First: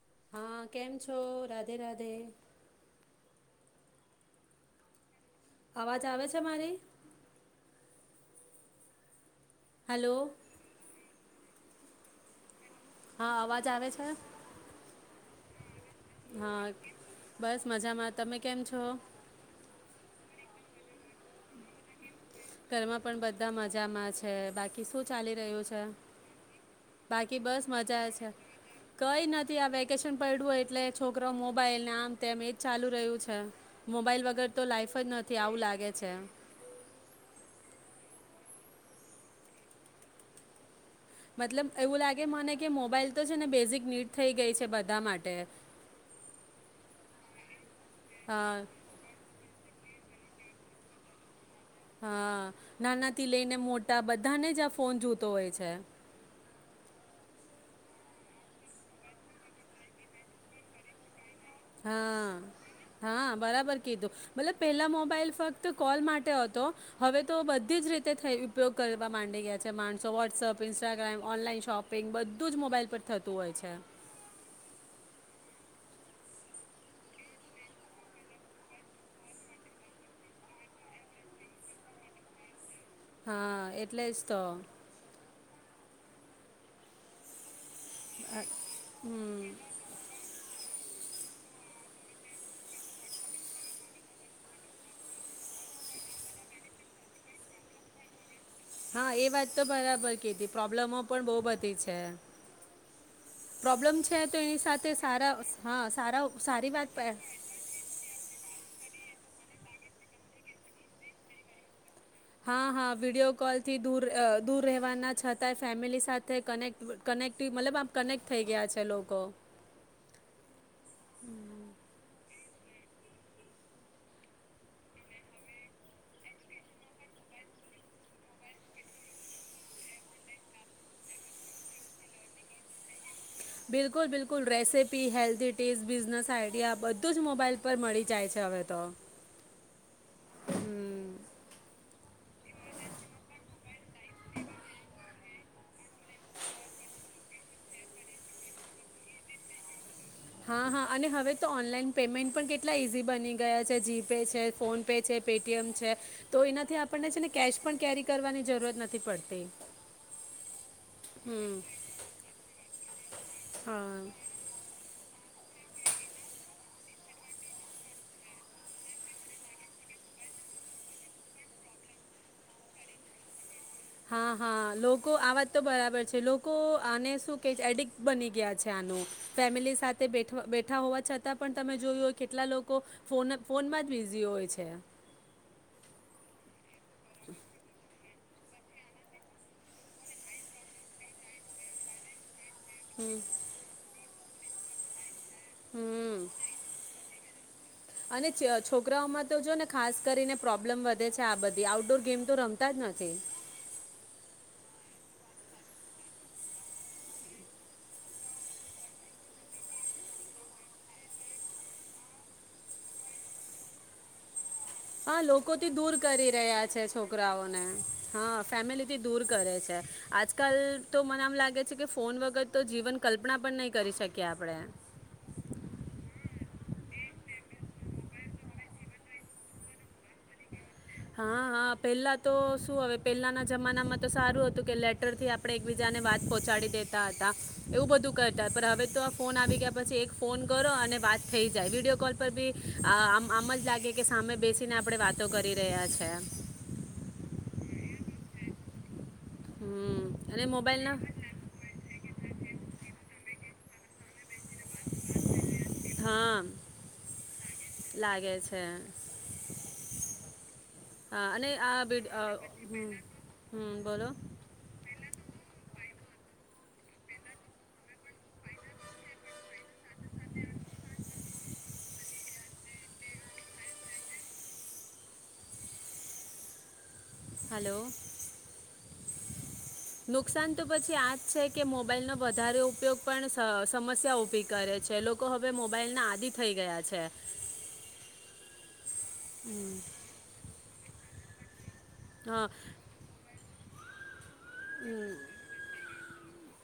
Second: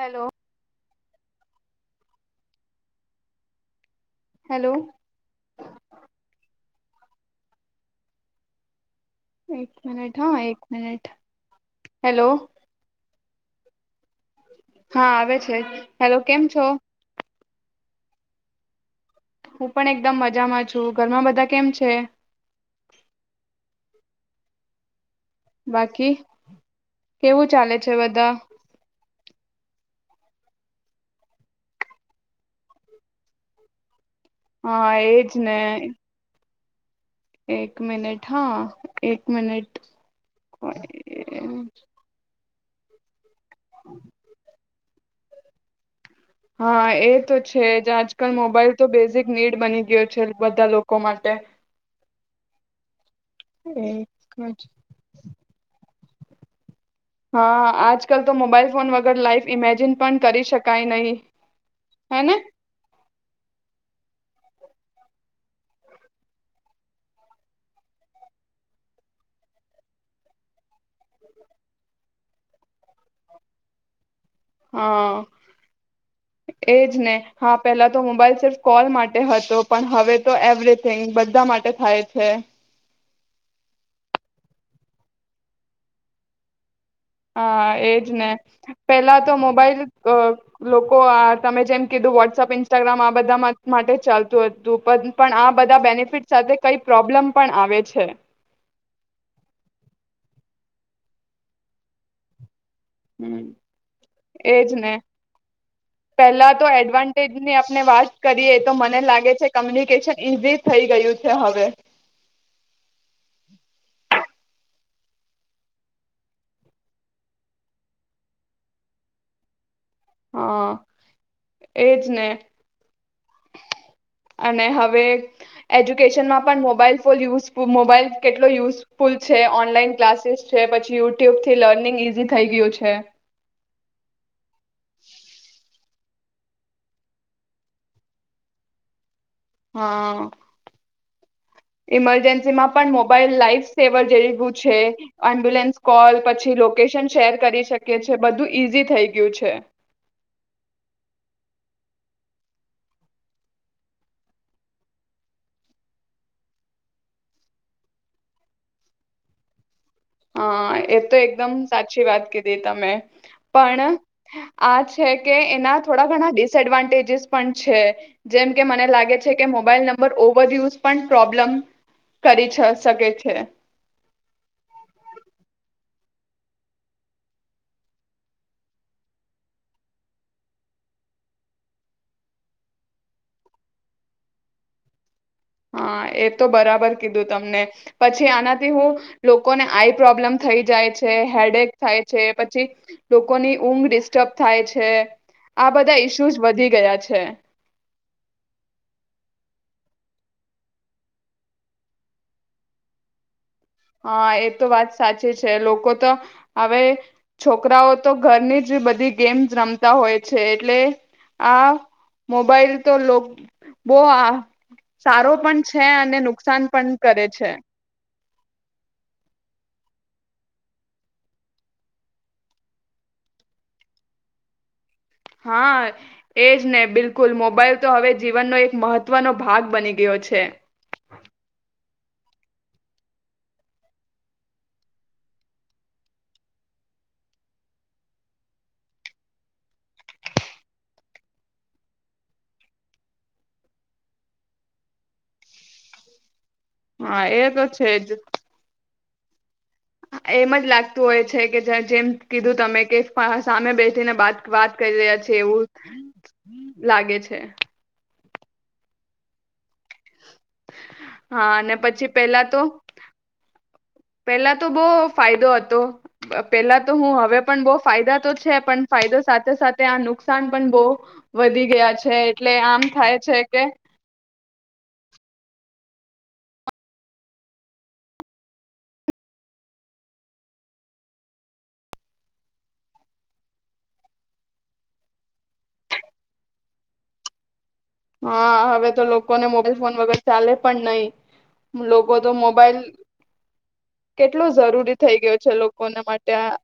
Hello હા, કેમ છો? રા ધે રાધે. હેલો. અવાજ આવે છે, મારી. એક હલો મિનિટ હા, એક મિનિટ. હેલો. હા, અવાજ આવે છે. હા, આવે છે. હેલો, કેમ છો? હા બસ મજામાં. તમે કેમ છો? હું પણ એકદમ મજામાં છું, ઘરમાં બધા કેમ છે.? ઘરમાં પણ બધા મજામાં છે, બાકી શું? ચાલી રહ્યું છે, બાકી બાકી કેવું બસ ચાલે મજા છે, બધા કઈ નથી હવે આ વેકેશન પડયું એટલે છોકરો મોબાઈલને આમ તેમ એજ ચાલુ રહ્યું છે. મોબાઈલ અગર તો હા લાઈફ જ એજ નથી. ને આવું લાગે છે. એક મિનિટ હા એક મિનિટ! [inaudible] મતલબ એવું લાગે મને કે મોબાઈલ તો છે, ને બેઝિક નીડ થઈ ગઈ છે, બધા માટે હા એ તો છે. છે જે આજ કલ અ, મોબાઈલ તો બેઝિક નીડ બની ગયો છે બધા લોકો માટે. હા! નાના થી લઈને મોટા બધાને જ આ ફોન જોતો હોય છે. હા આજકાલ તો મોબાઈલ ફોન વગર લાઈફ ઈમેજિન પણ કરી શકાય નહી. હે હા ને હા બરાબર કીધું. મતલબ પેલા મોબાઈલ ફક્ત કોલ માટે હતો, હવે તો બધી જ રીતે થ ઉપયોગ કરવા માંડી ગયા છે. માણસો WhatsApp, Instagram, online shopping બધુ રોજ મોબાઈલ પર થતું હોય છે. હા એજ ને, હા પેલા તો મોબાઈલ સિર્ફ કોલ માટે હતો, પણ હવે તો એવરીથીંગ બધા માટે થાય છે. હા એટલે જ તો હા! એજ ને પેલા હમ, તો મોબાઈલ લોકો તમે જેમ કીધું વોટ્સઅપ, ઇન્સ્ટાગ્રામ આ બધા માટે ચાલતું હતું પણ, પણ આ બધા બેનિફિટ સાથે કઈ પ્રોબ્લેમ પણ આવે છે. હા એ વાત તો બરાબર કીધી, પ્રોબ્લેમો પણ બહુ બધી છે. હ પ્રોબ્લેમ છે તો એની એજ સાથે ને, સારા હા સારા પેલા તો સારી વાત પે- એડવાન્ટેજની આપણે વાત કરીએ તો મ મને લાગે છે, કમ્યુનિકેશન ઈઝી થઈ ગયું છે હવે હા હા વિડીિયો કોલથી દૂર દૂર રહેવાના છતાંય, ફેમિલી સાથે કનેક્ટ કનેક્ટ મતલબ આમ કનેક્ટ થઈ ગયા છે લોકો. હા એજ ને! અને હવે એજ્યુકેશનમાં પણ મોબાઈલ ફોન યુસ મોબાઈલ, કેટલો યુઝફુલ છે, ઓનલાઈન ક્લાસીસ છે, પછી યુટ્યુબથી લર્નિંગ ઈઝી થઈ ગયું છે. બિલકુલ બિલકુલ! Recipe, healthy tips business idea બધું જ મોબાઈલ પર મળી જાય છે હવે તો હા હમ ઈમરજન્સી માં પણ મોબાઈલ લાઈફ સેવર જેવું છે એમ્બ્યુલન્સ કોલ પછી લોકેશન શેર કરી શકેએ છે બધું ઈઝી થઈ ગયું છે હા હા અને હવે તો ઓનલાઈન પેમેન્ટ પણ કેટલા ઇઝી બની ગયા છે જીપે છે ફોનપે છે પેટીએમ છે તો એનાથી આપણને છે ને કેશ પણ કેરી કરવાની જરૂરત નથી પડતી હા એ તો હમ એકદમ સાચી વાત કીધી તમે પણ હા આજ છે કે એના થોડા ઘણા ડિસએડવાન્ટેજસ પણ છે જેમ કે મને લાગે છે કે મોબાઈલ નંબર ઓવરયુઝ પણ પ્રોબ્લમ કરી શકે છે હા હા લોકો આ વાત તો બરાબર છે લોકો આને શું કે છે એડિક્ટ બની ગયા છે આનું ફેમિલી સાથેઠ બેઠા હોવા છતાં પણ તમે જોયું હોય કેટલા લોકો ફોન ફોનમાં જ બિઝી હોય છે હા એ તો બરાબર કીધું તમને પછી આનાથી હું લોકોને આઈ પ્રોબ્લેમ થઈ જાય છે હેડેક થાય છે પછી લોકોની ઊંઘ તબ થાય છે આ બધા હમ ઈસ્યુઝ વધી ગયા છે અને છોકરાઓમાં તો જો ને ખાસ કરીને પ્રોબ્લેમ વધે છે આ બધી આઉટડોર ગેમ તો રમતા જ નથી હા એ તો વાત સાચી છે લોકો તો હવે છોકરાઓ તો ઘરની જ બધી ગેમ્સ રમતા હોય છે એટલે આ મોબાઈલ તો બો હા લોકોથી દૂર કરી રહ્યા છે પણ કરે છે. છોકરાઓને હા ફેમિલીથી દૂર કરે છે આજકાલ તો મને આમ લાગે છે કે ફોન વગર તો જીવન કલ્પના પણ નહીં કરી શકીએ આપણે હા એજ ને બિલકુલ મોબાઈલ તો હવે જીવનનો એક મહત્વનો ભાગ બની ગયો છે હા હા પહેલા તો શું હવે પહેલાના જમાનામાં તો સારું હતું કે લેટર થી આપડણે એકબીજાને વાત પહોંચાડી દેતા હતા એવું બધું કરતા પણ હવે તો આ ફોન આવી ગયા પછી એક ફોન કરો અને વાત થઈ જાય વિડીિયો કોલ પર બીમ આમ જ લાગે કે સામે બેસીને આપણે વાતો કરી [unintelligible] છે હા એ તો છેજ હમ અને એમ જ મોબાઈલના લાગતું હોય છે કે જેમ કીધું તમે કે સામે બેસી તેને બાદ વાત કરી રહ્યા છે એવું હા લાગે છે લાગે છે હા અને આ બ પછી પેલા તો હમ પેલા તો બહુ ફાયદો હતો પેલા તો હું હવે પણ બો ફાયદા તો છે પણ ફાયદો સાથે સાથે આ નુકસાન પણ બો વધી ગયા છે એટલે આમ થાય છે કે હલો નુકસાન તો પછી આ જ છે કે મોબાઈલનો વધારે ઉપયોગ પણ સમસ્યા ઊભી કરે છે લોકો હવે મોબાઈલના આદિ થઈ ગયા છે હા હવે તો લોકોને મોબાઈલ ફોન વગર ચાલે પણ નહી લોકો તો હા મોબાઈલ કેટલો જરૂરી થઈ ગયો છે લોકોના માટે ત્યા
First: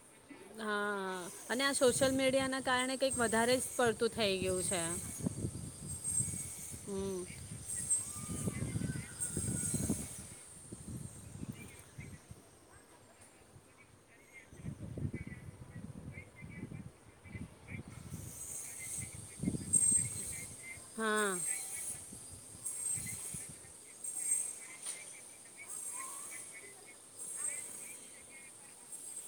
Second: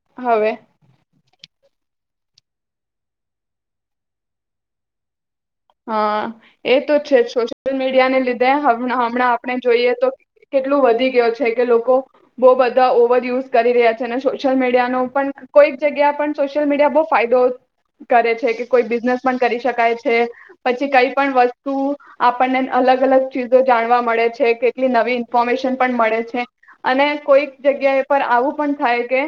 હા અને આ શો સોશિયલ મીડિયાના કારણે કંઈક વધારે જ પડતું થઈ ગયું છે હા એ તો છે હમ સોશિયલ મીડિયા ને લીધે હમણાં આપણે જોઈએ તો કેટલું વધી ગયો છે કે લોકો બો બધા ઓવર યુઝ કરી રહ્યા છે અને સોશિયલ મીડિયા ન પણ કોઈક જગ્યા પણ સોશિયલ મીડિયા બહુ ફાયદો કરે છે કે કોઈ બિઝનેસ પણ કરી શકાય છે, પછી કઈ હા પણ વસ્તુ આપ આપણને અલગ અલગ ચીજો જાણવા મળે છે, કેટલી નવી ઇન્ફોર્મેશન પણ મળે છે અને કોઈક જગ્યા એ પર આવું પણ થાય કે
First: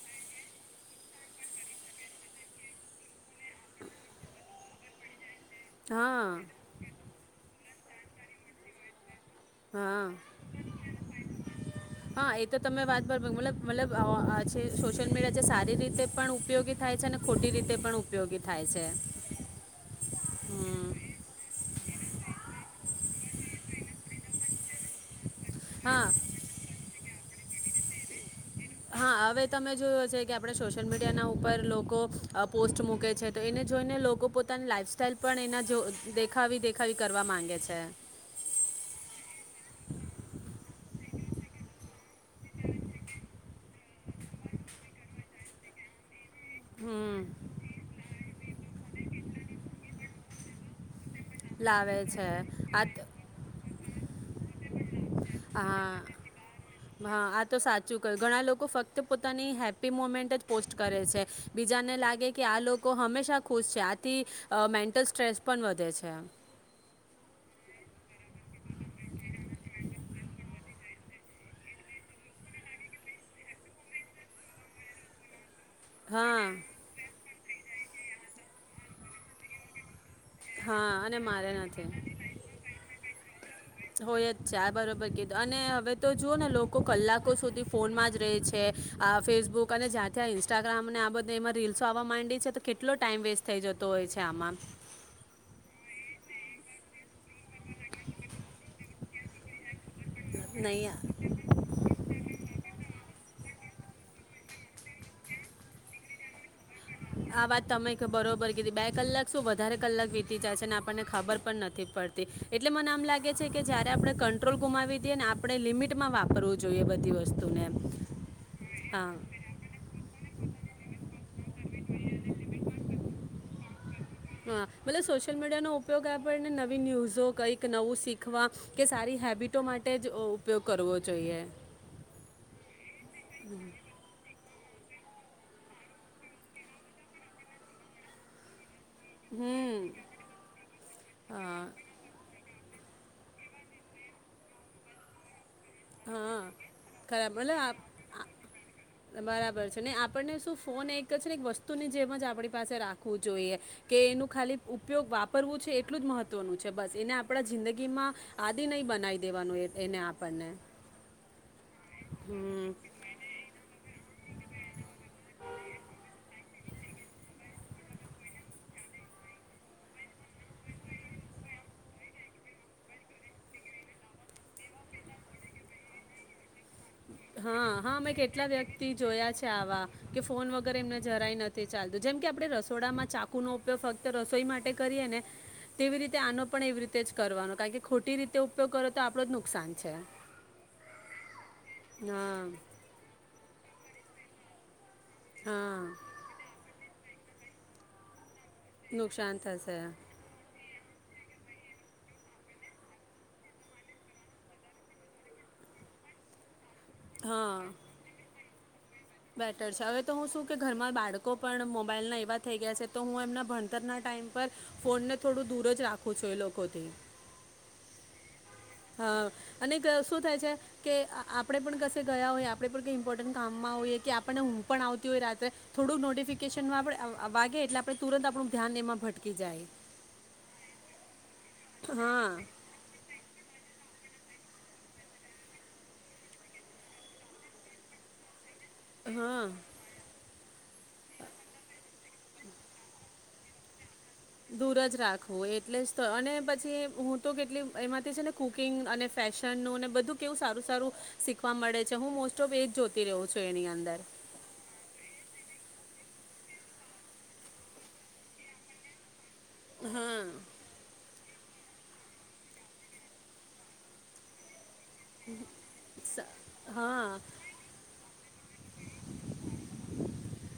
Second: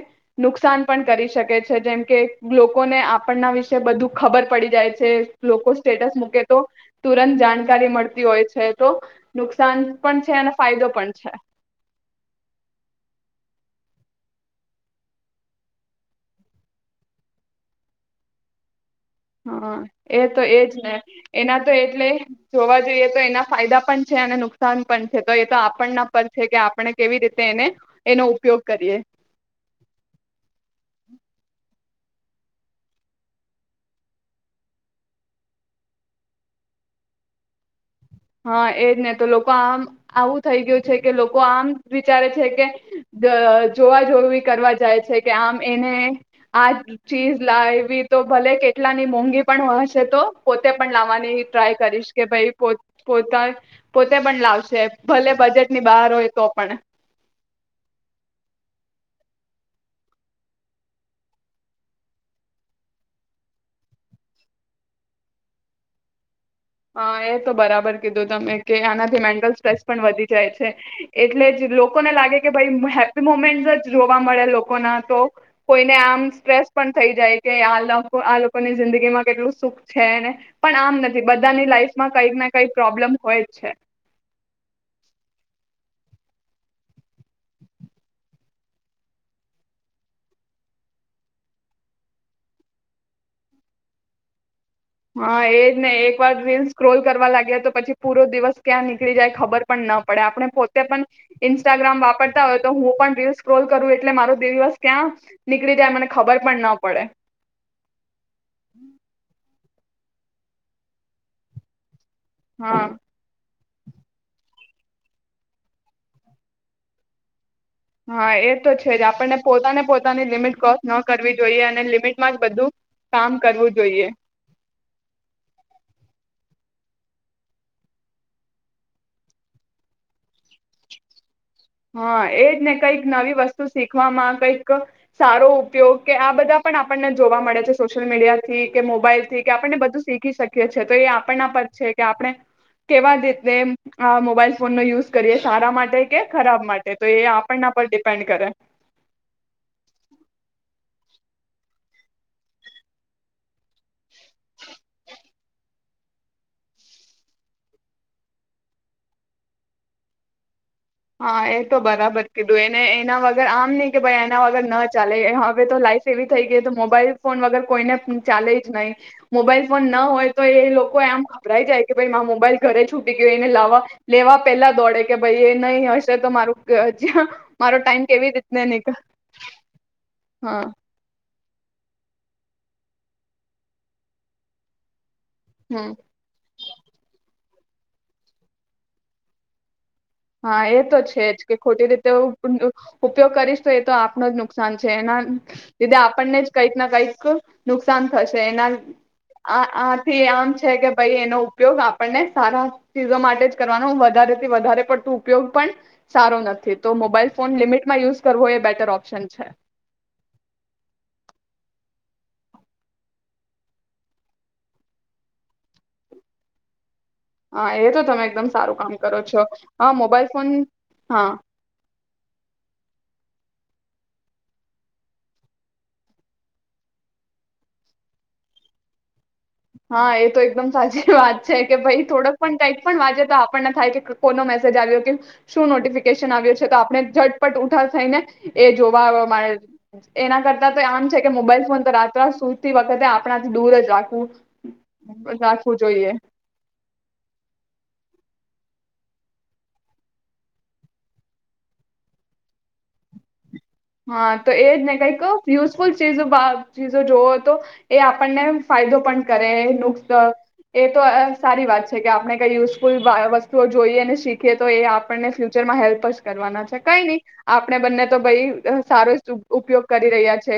નુકસાન પણ કરી શકે છે, જેમ કે લોકોને આપણના વિશે બધું ખબર પડી જાય છે, લોક સ્ટેટસ હા મૂકે તો તુરંત જાણ કરી મળતી હોય છે, તો નુકસાન હા, પણ છે અને ફાયદો પણ છે હા, એતો તમે વાત પર મતલબ મતલબ આજે સોશિયલ મીડિયા જે સારી રીતે પણ ઉપયોગી થાય છે અને ખોટી રીતે પણ ઉપયોગી થાય છે. હા, એતો એજ ને હમ એના તો એટલે જોવા જઈએ તો એના ફાયદા પણ છે અને નુકસાન પણ છે. તો એતો હા આપણના પર છે, કે આપણે કેવી રીતે એને એનો ઉપયોગ કરીએ. હા, હવે તમે જોયુ હશે કે આપણે સોશિયલ મીડિયા ના ઉપર લોકો પોસ્ટ મૂકે છે તો એને જોઈને લોકો પોતાની લાઈફ સાઈલ પણ એના દેખાવી દેખી કરવા માંગે છે. હા, એજ ને તો લોકો આમ આવું થઈ ગયું છે કે લોકો આમ વિચારે છે કે જોવા જોવી કરવા જાય છે, કે આમ એને આ હમ ચીજ લાઇવી તો ભલે કેટલાની મોંઘી પણ હશે તો પોતે પણ લાવવાની. ટ્રાય લાવે કરીશ કે છે ભાઈ પોત આ ત- પો પોતે પણ લાવશે. ભલે બજેટની હા, બહાર હોય તો પણ હા, આતો સાચું કર ઘણા લોકો ફક્ત પોતાની હેપ્પી મુમેન્ટ જ પોસ્ટ કરે છે, બીજાને લાગે કે આ લોકો હંમેશા ખુશ છે, આથી મેન્ટલ સ્ટ્રેસ પણ વધે છે. હા, એતો બરાબર કીધું તમે કે આનાથી મેન્ટલ સ્ટ્રેસ પણ વધી જાય છે, એટલે જ લોકોને લાગે કે ભાઈ હેપ્પી મુમેન્ટસ જ જોવા મળે લોકોના તો કોઈને આમ હા સ્ટ્રેસ પણ થઈ જાય કે આ આ લોકો ની જિંદગી માં કેટલું સુખ છે. છે ને પણ હા આમ અને નથી બધા મારે બધાની નથી લાાઈફમાં કઈકને કંઈક પ્રોબ્લેમ હોયજ છે. હોયજ છે, આ બરોબર કીધું અને હવે તો જુઓ ને લોકો કલાકો સુધી ફોનમાંજ રહે છે. આ ફેસબુક અને જ્યાં ત્યાં ઇન્સ્ટાગ્રામને આ બધે એમાં રીલ્સો આવવા માંડી છે તો કેટલો ટાઈમ વેસ્ટ થઈ જતો હોય છે આમાં. હા, એજને એક વાર રીલ સ્ક્રોલ કરવા લાગ્યા તો પછી પૂરો દિવસ ક્યાં નીકળી જાય ખબર પણ ન પડ પડે આપણે પોતે પણ નહીં ઇન્સ્ટાગ્રામ વાપરતા હોય તો હું પણ રીલ સ્ક્રોલ કરું એટલે મારો બે દિવસ ક્યાં નીકળી જાય મને ખબર પણ ન પડે આ વાત તમે બરોબર કીધી બે કલાક શું વધ વધારે કલાક વીતી જાય છે અને આપણને ખબર પણ નથી પડતી. એટલે હા મને આમ લાગે છે કે જયારે આપડે કંટ્રોલ ગુમાવી દઈએ ને આપડે લિમિટમાં વાપરવું જોઈએ બધી વસ્તુ. હા, એતો છેજ. આપણને પોતાને પોતાની લિમિટ ક્રોસ ન કરવી જોઈએ અને લિમિટમાં જ બધું કામ કરવું જોઈએ. હા, મતલબ સોશિયલ મીડિયા નો ઉપયોગ આપણને નવી ન્યૂઝો, કઈક નવું શીખવા કે સારી હેબિટો માટે જ ઉપયોગ કરવો જોઈએ. હા એજ ને કઈક નવી વસ્તુ શીખવામાં કંઈક સારો ઉપયોગ કે આ બધા પણ આપણને જોવા મળે છે સોશિયલ મીડિયા થી કે મોબાઈલ થી કે આપણને હમ બધું શીખી શકીએ છે તો એ આપણના હા પર છે કે આપણે કેવા રીતે અહ મોબાઈલ ફોન નો યુઝ કરીએ. સારા માટે કે હા ખરાબ માટે તો એ ખરાબ ભલે આપણના આપ પર ડિપેન્ડ કરે બરાબર છે, ને આપણને શું ફોન એક તો છે ને એક વસ્તુની જેમ જ આપણી પાસે રાખવું જોઈએ કે એનું ખાલી ઉપયોગ વાપરવું છે એટલું જ મહત્વનું છે, બસ એને આપણા જિંદગી માં આદિ નહી બનાવી દેવાનું એ એને આપણને. હા એ જ તો બરાબર કીધું હમ એને એના વગર આમ નહી કે ભાઈ એના વગર ન ચાલે હવે તો લાઈફ એવી થઈ ગઈ તો મોબાઈલ ફોન વગર કોઈને ચાલે જ નહી. મોબાઈલ ફોન ના હોય તો એ એ લોકો આમ ગભરાઈ જાય કે ભાઈ માર મોબાઈલ ઘરે છૂટી ગયો એને લાવવા લેવા પેલા દોડે કે ભાઈ એ નહી હશે તો મારું ક- જ્યાં- હા, મારો હા ટાઈમ મેં કેવી કેટલા રીતને વ્યક્તિ નીકળ જોયા છે આવા, કે ફોન હા વગર એમને જરાય નથ તે ચાલતું જેમ કે આપણે રસોડામાં ચાકુનો ઉપયોગ ફક્ત રસોઈ માટે કરીએ ને હમ તેવી રીતે આનો પણ એવી રીતે જ કરવાનો. કારણ કે ખોટી રીતે ઉપયોગ કરો તો આપડો જ નુકસાન છે. હા એ તો છે જ. કે ખોટી રીતે હા [unintelligible] ઉપયોગ કરીશ તો એ તો આપનું જ નુકસાન છે, એના લીધે હા આપણને જ કઈક ના કઈક નુકસાન થશે. તો એના નુકસાન આ થશે આ આથી આજ છે કે ભાઈ એનો ઉપયોગ આપણને સારા ચીજો માટે જ કરવાનો વધારેથી વધારે પર તુ ઉપયોગ પણ સારો નથી. તો મોબાઈલ હા ફોન લિમિટમાં યુઝ કરવો એ બેટર ઓપ બેટર છે, હવે તો હું શું કે ઘરમાં બાળકો પણ મમ મોબાઈલના એવા થઈ ગયા છે તો હું એમના ભણતરના ટાઈમ પર ફોનને થોડું દૂર જ રાખું છું એ લોકોથી. હા એ તો તમે એકદમ સારું કામ કરો હા છો અને હા ક શું મોબાઈલ થાય ફોન છે કે અહ હા આપડે પણ કશે ગયા હોય આપડે પણ [unintelligible] ઇમ્પોર્ટન્ટ કામમાં હોઈએ કે આપણને ઊંઘ પણ આવતી હોય રાત્રે થોડુંક નોટિફિકેશનમાં આપણે આ વાગે એટલે આપણે તુરંત આપણું ધ્યાન એમાં ભટકી જાય. હા એ તો એકદમ સાચી વાત છે કે ભાઈ હા થોડુંક પણ કઈક પણ વાગે તો આપણને થાય કે કોનો મેસેજ આવ્યો કે શું નોટિફિકેશન આવ્યો છે તો આપણે ઝટપટ ઉઠાવ થઈને એ જોવા આવે હા [unintelligible] એના કર તા તો આમ છે કે મોબાઈલ ફોન તો રાત્ર સુતી વખતે આપણાથી દૂર જ રાખવું. દૂર જ રાખવું એટલે જ તો અને પછી હું તો કેટલી એમાંથી છે ને કુકિંગ અને ફેશનનું ને બધું કેવું સારું સારું શીખવા મળે છે હું મોસ્ટ ઓફ એજ જોતી રહુ છું. એની અંદર હા તો એજ ને કઈકયુ. ફૂલ સોજો ભાવ ચીજો જોવો હતો એ આપણને ફાયદો પણ કરે નુકસ હા એ તો સારી વાત છે કે આપણે કઈ યુઝફુલ વસ્તુઓ જોઈએ અને શીખીએ. તો એ આપણને ફ્યુચરમાં હેલ્પ જ સ- કરવાના છે કઈ હા નહી આપણે બંને તો ભાઈ સારો ઉપયોગ કરી રહ્યા છે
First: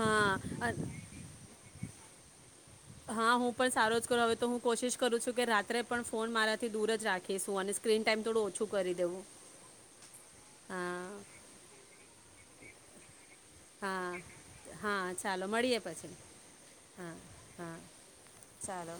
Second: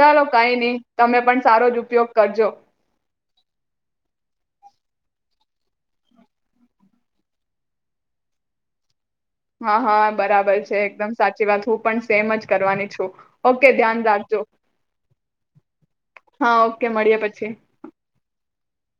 ચાલો કઈ નહી અ- તમે પણ સારો જ ઉપયોગ કરજો. હા હું પણ સારો જ કરુ હવે તો હું કોશિશ કરું છું કે રાત્રે પણ ફોન મારાથી દૂર જ રાખીશું અને સ્ક્રીન ટાઈમ થોડું ઓછું કરી દેહુ. હા, હા બરાબર છે. એકદમ સાચી વાત, હું પણ સેમ જ કરવાની છું. ઓકે ધ્યાન હા, રાખજો હા ચાલો મળીએે પછી. હા ઓકે મળીએ પછી ચાલો.